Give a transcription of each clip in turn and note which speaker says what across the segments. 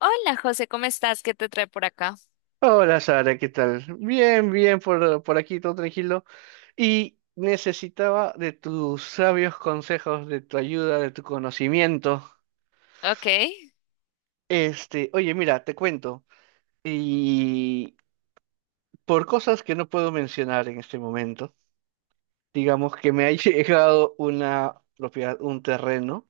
Speaker 1: Hola, José, ¿cómo estás? ¿Qué te trae por acá?
Speaker 2: Hola Sara, ¿qué tal? Bien, bien, por aquí todo tranquilo. Y necesitaba de tus sabios consejos, de tu ayuda, de tu conocimiento.
Speaker 1: Ok,
Speaker 2: Oye, mira, te cuento. Y por cosas que no puedo mencionar en este momento, digamos que me ha llegado una propiedad, un terreno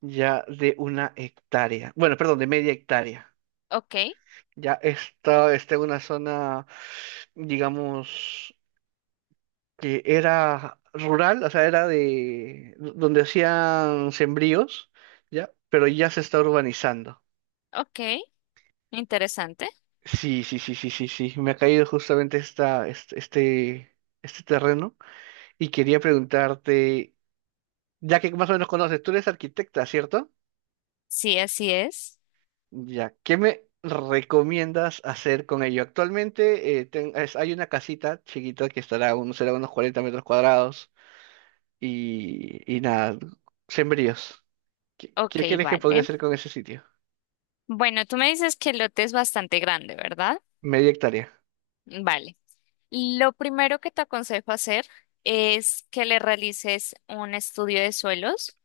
Speaker 2: ya de una hectárea. Bueno, perdón, de media hectárea.
Speaker 1: ok,
Speaker 2: Ya está en una zona, digamos, que era rural, o sea, era de donde hacían sembríos, ¿ya? Pero ya se está urbanizando.
Speaker 1: ok. Interesante.
Speaker 2: Sí, sí, sí, sí, sí, sí. Me ha caído justamente este terreno y quería preguntarte, ya que más o menos conoces, tú eres arquitecta, ¿cierto?
Speaker 1: Sí, así es.
Speaker 2: Ya, ¿qué me recomiendas hacer con ello? Actualmente hay una casita chiquita que estará, unos será unos 40 metros cuadrados. Y nada, sembríos. ¿Qué,
Speaker 1: Ok,
Speaker 2: qué crees que podría
Speaker 1: vale.
Speaker 2: hacer con ese sitio?
Speaker 1: Bueno, tú me dices que el lote es bastante grande, ¿verdad?
Speaker 2: Media hectárea.
Speaker 1: Vale. Lo primero que te aconsejo hacer es que le realices un estudio de suelos.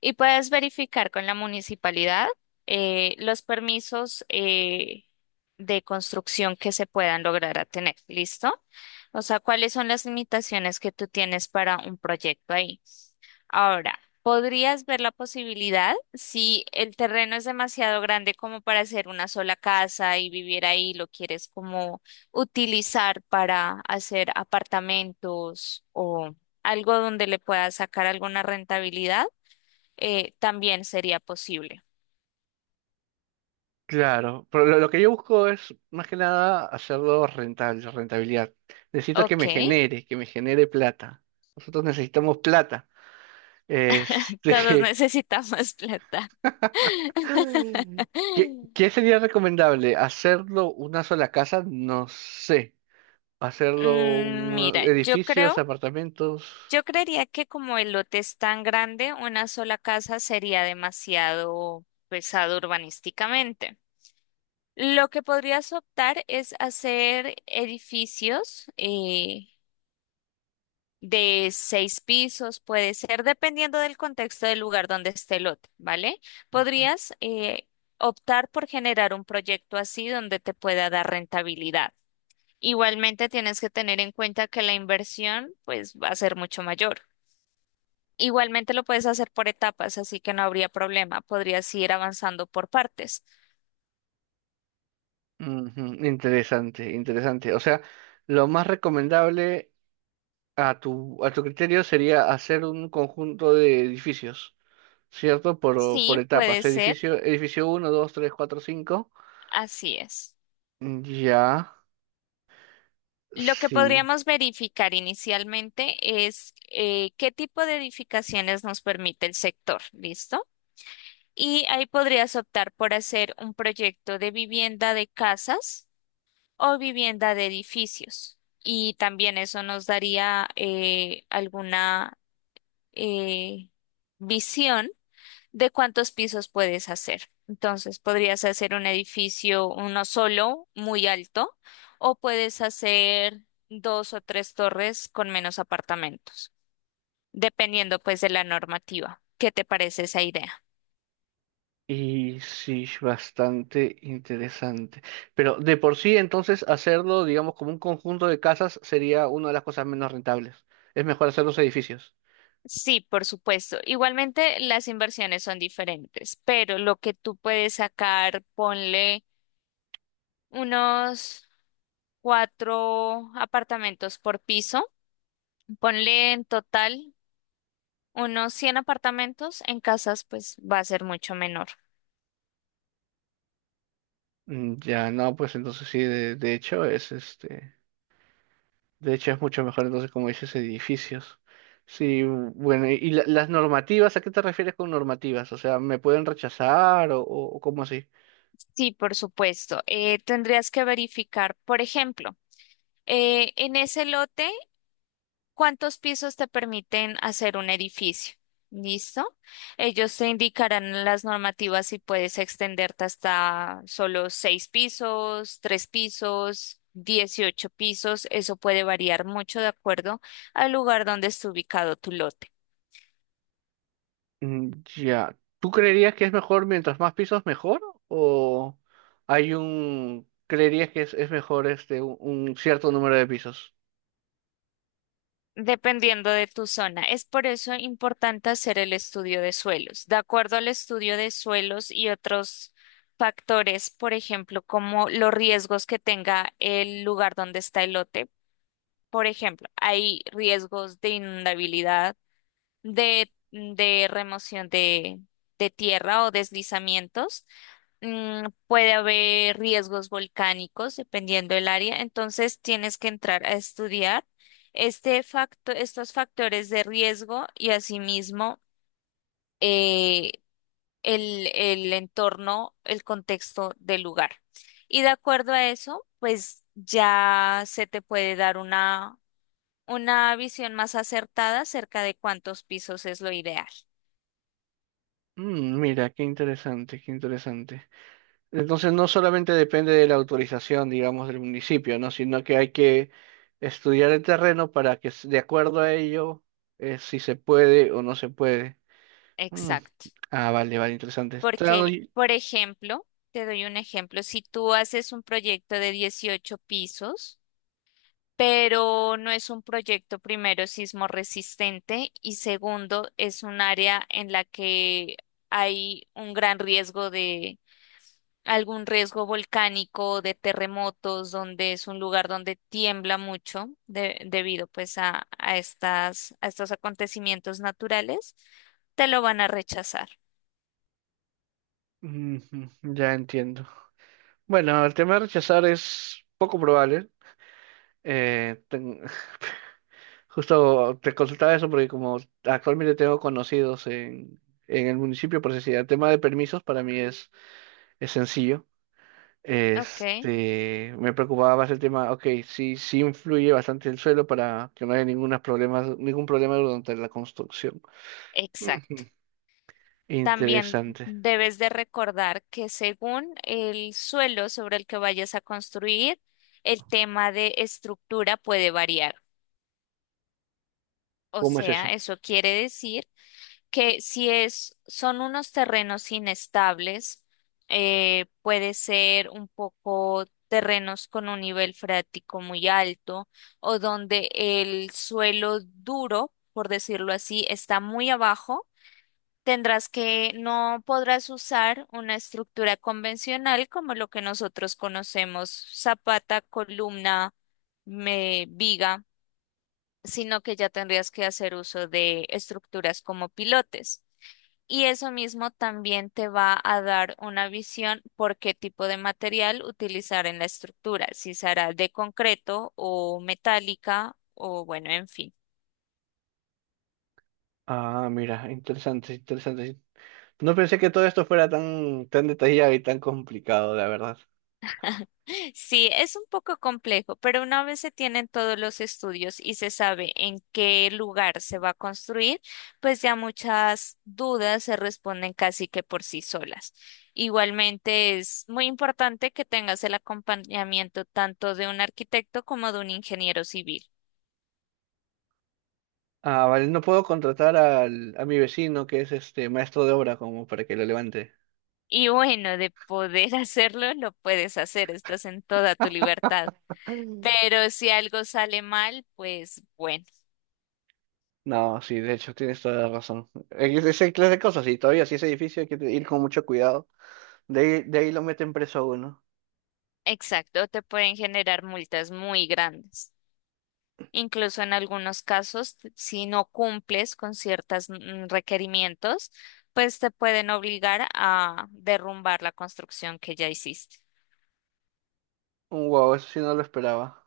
Speaker 1: Y puedes verificar con la municipalidad los permisos, de construcción que se puedan lograr a tener. ¿Listo? O sea, cuáles son las limitaciones que tú tienes para un proyecto ahí. Ahora, podrías ver la posibilidad si el terreno es demasiado grande como para hacer una sola casa y vivir ahí, lo quieres como utilizar para hacer apartamentos o algo donde le puedas sacar alguna rentabilidad, también sería posible.
Speaker 2: Claro, pero lo que yo busco es más que nada hacerlo rentable, rentabilidad. Necesito que
Speaker 1: Ok,
Speaker 2: me genere, que me genere plata. Nosotros necesitamos plata.
Speaker 1: todos
Speaker 2: Este,
Speaker 1: necesitamos plata.
Speaker 2: ¿qué sería recomendable? ¿Hacerlo una sola casa? No sé. ¿Hacerlo
Speaker 1: Mm, mira,
Speaker 2: edificios, apartamentos?
Speaker 1: yo creería que como el lote es tan grande, una sola casa sería demasiado pesado urbanísticamente. Lo que podrías optar es hacer edificios, de seis pisos, puede ser, dependiendo del contexto del lugar donde esté el lote, ¿vale? Podrías, optar por generar un proyecto así donde te pueda dar rentabilidad. Igualmente tienes que tener en cuenta que la inversión pues va a ser mucho mayor. Igualmente lo puedes hacer por etapas, así que no habría problema. Podrías ir avanzando por partes.
Speaker 2: Ujú, interesante, interesante. O sea, lo más recomendable, A tu, a tu criterio sería hacer un conjunto de edificios, ¿cierto? Por
Speaker 1: Sí, puede
Speaker 2: etapas.
Speaker 1: ser.
Speaker 2: Edificio, edificio uno 2 3 4 cinco.
Speaker 1: Así es.
Speaker 2: Mm, ya,
Speaker 1: Lo que
Speaker 2: sí.
Speaker 1: podríamos verificar inicialmente es, qué tipo de edificaciones nos permite el sector, ¿listo? Y ahí podrías optar por hacer un proyecto de vivienda de casas o vivienda de edificios. Y también eso nos daría, alguna eh, visión de cuántos pisos puedes hacer. Entonces, podrías hacer un edificio, uno solo, muy alto, o puedes hacer dos o tres torres con menos apartamentos, dependiendo pues de la normativa. ¿Qué te parece esa idea?
Speaker 2: Y sí, es bastante interesante. Pero de por sí, entonces, hacerlo, digamos, como un conjunto de casas sería una de las cosas menos rentables. Es mejor hacer los edificios.
Speaker 1: Sí, por supuesto. Igualmente las inversiones son diferentes, pero lo que tú puedes sacar, ponle unos cuatro apartamentos por piso, ponle en total unos 100 apartamentos en casas, pues va a ser mucho menor.
Speaker 2: Mm, ya, no, pues entonces sí, de hecho, es este. De hecho, es mucho mejor entonces, como dices, edificios. Sí, bueno, ¿y las normativas? ¿A qué te refieres con normativas? O sea, ¿me pueden rechazar o cómo así?
Speaker 1: Sí, por supuesto. Tendrías que verificar, por ejemplo, en ese lote, ¿cuántos pisos te permiten hacer un edificio? ¿Listo? Ellos te indicarán las normativas si puedes extenderte hasta solo seis pisos, tres pisos, 18 pisos. Eso puede variar mucho de acuerdo al lugar donde esté ubicado tu lote.
Speaker 2: Mm, ya, ¿tú creerías que es mejor mientras más pisos mejor? ¿O hay creerías que es mejor un cierto número de pisos?
Speaker 1: Dependiendo de tu zona. Es por eso importante hacer el estudio de suelos. De acuerdo al estudio de suelos y otros factores, por ejemplo, como los riesgos que tenga el lugar donde está el lote. Por ejemplo, hay riesgos de inundabilidad, de remoción de tierra o deslizamientos. Puede haber riesgos volcánicos dependiendo del área, entonces tienes que entrar a estudiar estos factores de riesgo y asimismo, eh, el entorno, el contexto del lugar. Y de acuerdo a eso, pues ya se te puede dar una visión más acertada acerca de cuántos pisos es lo ideal.
Speaker 2: Mm, mira, qué interesante, qué interesante. Entonces no solamente depende de la autorización, digamos, del municipio, ¿no? Sino que hay que estudiar el terreno para que de acuerdo a ello, si se puede o no se puede. Mm.
Speaker 1: Exacto.
Speaker 2: Ah, vale, vale, interesante. Claro,
Speaker 1: Porque,
Speaker 2: y-
Speaker 1: por ejemplo, te doy un ejemplo, si tú haces un proyecto de 18 pisos, pero no es un proyecto primero sismo resistente y segundo es un área en la que hay un gran riesgo de algún riesgo volcánico, de terremotos, donde es un lugar donde tiembla mucho debido pues a estos acontecimientos naturales, te lo van a rechazar.
Speaker 2: Ujú, ya entiendo. Bueno, el tema de rechazar es poco probable. Eh, ten- Justo te consultaba eso porque como actualmente tengo conocidos en el municipio, por decir, el tema de permisos para mí es sencillo.
Speaker 1: Ok,
Speaker 2: Me preocupaba más el tema, ok, sí, sí influye bastante el suelo para que no haya ningún problema durante la construcción.
Speaker 1: exacto.
Speaker 2: Ujú.
Speaker 1: También
Speaker 2: Interesante.
Speaker 1: debes de recordar que según el suelo sobre el que vayas a construir, el tema de estructura puede variar. O
Speaker 2: ¿Cómo es eso?
Speaker 1: sea, eso quiere decir que si es, son unos terrenos inestables, puede ser un poco terrenos con un nivel freático muy alto o donde el suelo duro, por decirlo así, está muy abajo. Tendrás que, no podrás usar una estructura convencional como lo que nosotros conocemos, zapata, columna, viga, sino que ya tendrías que hacer uso de estructuras como pilotes. Y eso mismo también te va a dar una visión por qué tipo de material utilizar en la estructura, si será de concreto o metálica o bueno, en fin.
Speaker 2: Ah, mira, interesante, interesante. No pensé que todo esto fuera tan, tan detallado y tan complicado, la verdad.
Speaker 1: Sí, es un poco complejo, pero una vez se tienen todos los estudios y se sabe en qué lugar se va a construir, pues ya muchas dudas se responden casi que por sí solas. Igualmente es muy importante que tengas el acompañamiento tanto de un arquitecto como de un ingeniero civil.
Speaker 2: Ah, vale, no puedo contratar a mi vecino que es este maestro de obra como para que lo levante.
Speaker 1: Y bueno, de poder hacerlo, lo puedes hacer, estás en toda tu libertad.
Speaker 2: Mm.
Speaker 1: Pero si algo sale mal, pues bueno,
Speaker 2: No, sí, de hecho, tienes toda la razón. Es esa clase de cosas y todavía si es edificio hay que ir con mucho cuidado. De ahí lo meten preso a uno.
Speaker 1: exacto, te pueden generar multas muy grandes. Incluso en algunos casos, si no cumples con ciertos requerimientos, pues te pueden obligar a derrumbar la construcción que ya hiciste.
Speaker 2: Un Wow, eso sí no lo esperaba.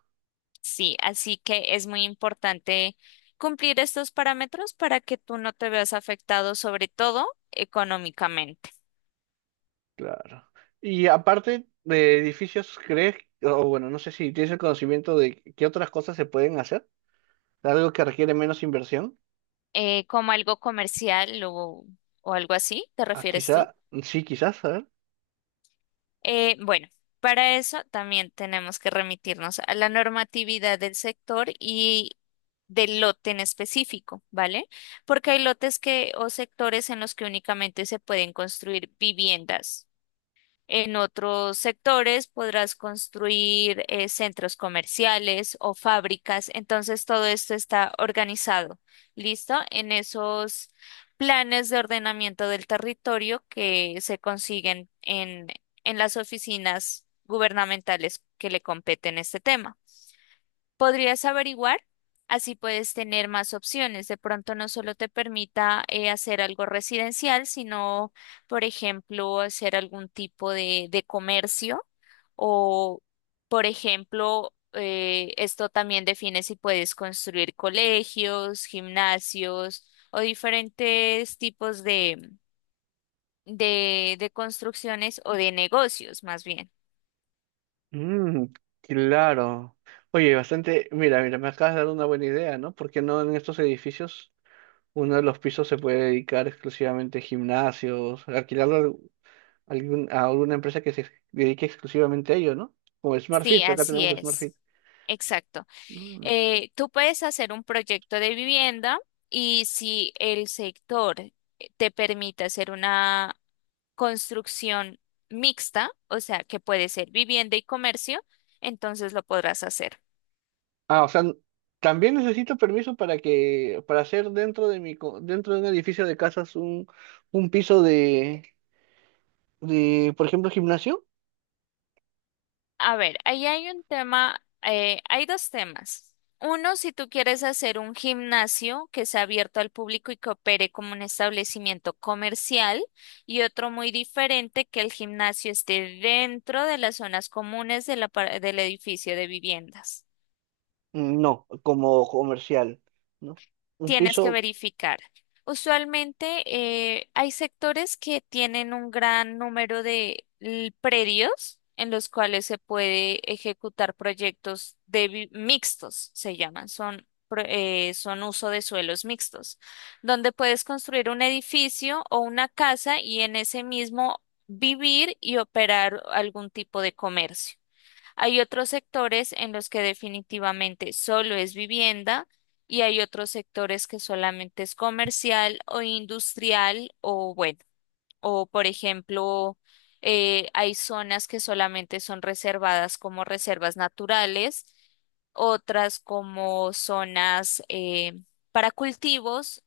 Speaker 1: Sí, así que es muy importante cumplir estos parámetros para que tú no te veas afectado, sobre todo económicamente.
Speaker 2: Claro. Y aparte de edificios, ¿crees? O bueno, no sé si tienes el conocimiento de qué otras cosas se pueden hacer. Algo que requiere menos inversión.
Speaker 1: ¿Como algo comercial o algo así, te
Speaker 2: Ah,
Speaker 1: refieres tú?
Speaker 2: quizá, sí, quizás, a ver.
Speaker 1: Bueno, para eso también tenemos que remitirnos a la normatividad del sector y del lote en específico, ¿vale? Porque hay lotes que o sectores en los que únicamente se pueden construir viviendas. En otros sectores podrás construir, centros comerciales o fábricas. Entonces todo esto está organizado. ¿Listo? En esos planes de ordenamiento del territorio que se consiguen en las oficinas gubernamentales que le competen este tema. Podrías averiguar, así puedes tener más opciones. De pronto no solo te permita, hacer algo residencial, sino, por ejemplo, hacer algún tipo de comercio o, por ejemplo, esto también define si puedes construir colegios, gimnasios o diferentes tipos de construcciones o de negocios, más bien.
Speaker 2: Mm, claro. Oye, bastante. Mira, mira, me acabas de dar una buena idea, ¿no? Porque no en estos edificios uno de los pisos se puede dedicar exclusivamente a gimnasios, alquilar a alguna empresa que se dedique exclusivamente a ello, ¿no? Como
Speaker 1: Sí,
Speaker 2: SmartFit, acá
Speaker 1: así
Speaker 2: tenemos
Speaker 1: es.
Speaker 2: SmartFit.
Speaker 1: Exacto.
Speaker 2: Mm.
Speaker 1: Tú puedes hacer un proyecto de vivienda y si el sector, te permite hacer una construcción mixta, o sea, que puede ser vivienda y comercio, entonces lo podrás hacer.
Speaker 2: Ah, o sea, también necesito permiso para que, para hacer dentro de dentro de un edificio de casas un piso de por ejemplo, gimnasio.
Speaker 1: A ver, ahí hay un tema, hay dos temas. Uno, si tú quieres hacer un gimnasio que sea abierto al público y que opere como un establecimiento comercial, y otro muy diferente, que el gimnasio esté dentro de las zonas comunes de la del edificio de viviendas.
Speaker 2: Mm, no, como comercial, ¿no? Un
Speaker 1: Tienes que
Speaker 2: piso.
Speaker 1: verificar. Usualmente, hay sectores que tienen un gran número de predios en los cuales se puede ejecutar proyectos de mixtos, se llaman, son uso de suelos mixtos, donde puedes construir un edificio o una casa y en ese mismo vivir y operar algún tipo de comercio. Hay otros sectores en los que definitivamente solo es vivienda y hay otros sectores que solamente es comercial o industrial o bueno, o por ejemplo, hay zonas que solamente son reservadas como reservas naturales, otras como zonas, para cultivos,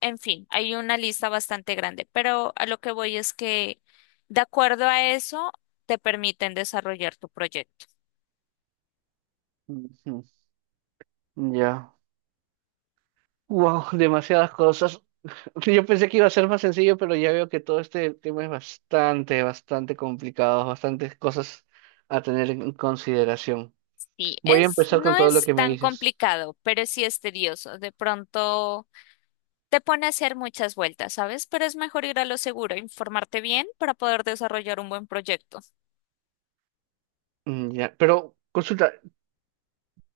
Speaker 1: en fin, hay una lista bastante grande, pero a lo que voy es que de acuerdo a eso te permiten desarrollar tu proyecto.
Speaker 2: Ujú, ya. Wow, demasiadas cosas. Sí, yo pensé que iba a ser más sencillo, pero ya veo que todo este tema es bastante, bastante complicado, bastantes cosas a tener en consideración.
Speaker 1: Sí,
Speaker 2: Voy a
Speaker 1: es,
Speaker 2: empezar con
Speaker 1: no
Speaker 2: todo lo
Speaker 1: es
Speaker 2: que me
Speaker 1: tan
Speaker 2: dices.
Speaker 1: complicado, pero sí es tedioso. De pronto te pone a hacer muchas vueltas, ¿sabes? Pero es mejor ir a lo seguro, informarte bien para poder desarrollar un buen proyecto.
Speaker 2: Mm, ya, pero consulta,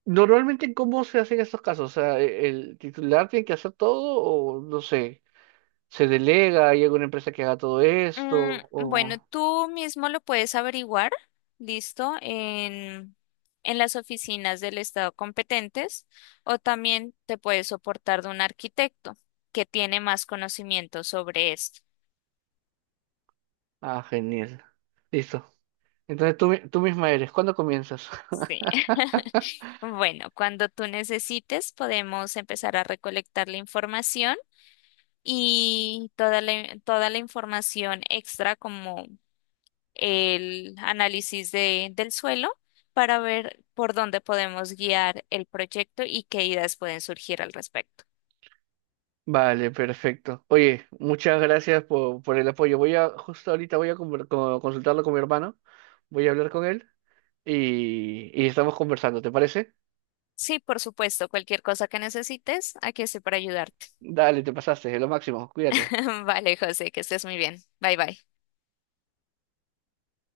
Speaker 2: ¿normalmente cómo se hacen estos casos? O sea, ¿El titular tiene que hacer todo o no sé, se delega, hay alguna empresa que haga todo esto
Speaker 1: Mm, bueno,
Speaker 2: o...
Speaker 1: tú mismo lo puedes averiguar, listo, en las oficinas del Estado competentes o también te puedes soportar de un arquitecto que tiene más conocimiento sobre esto.
Speaker 2: Ah, genial. Listo. Entonces tú misma ¿cuándo comienzas?
Speaker 1: Sí. Bueno, cuando tú necesites, podemos empezar a recolectar la información y toda la información extra como el análisis del suelo para ver por dónde podemos guiar el proyecto y qué ideas pueden surgir al respecto.
Speaker 2: Vale, perfecto. Oye, muchas gracias por el apoyo. Justo ahorita voy a consultarlo con mi hermano, voy a hablar con él y estamos conversando, ¿te parece?
Speaker 1: Sí, por supuesto, cualquier cosa que necesites, aquí estoy para ayudarte.
Speaker 2: Dale, te pasaste, es lo máximo, cuídate.
Speaker 1: Vale, José, que estés muy bien. Bye bye.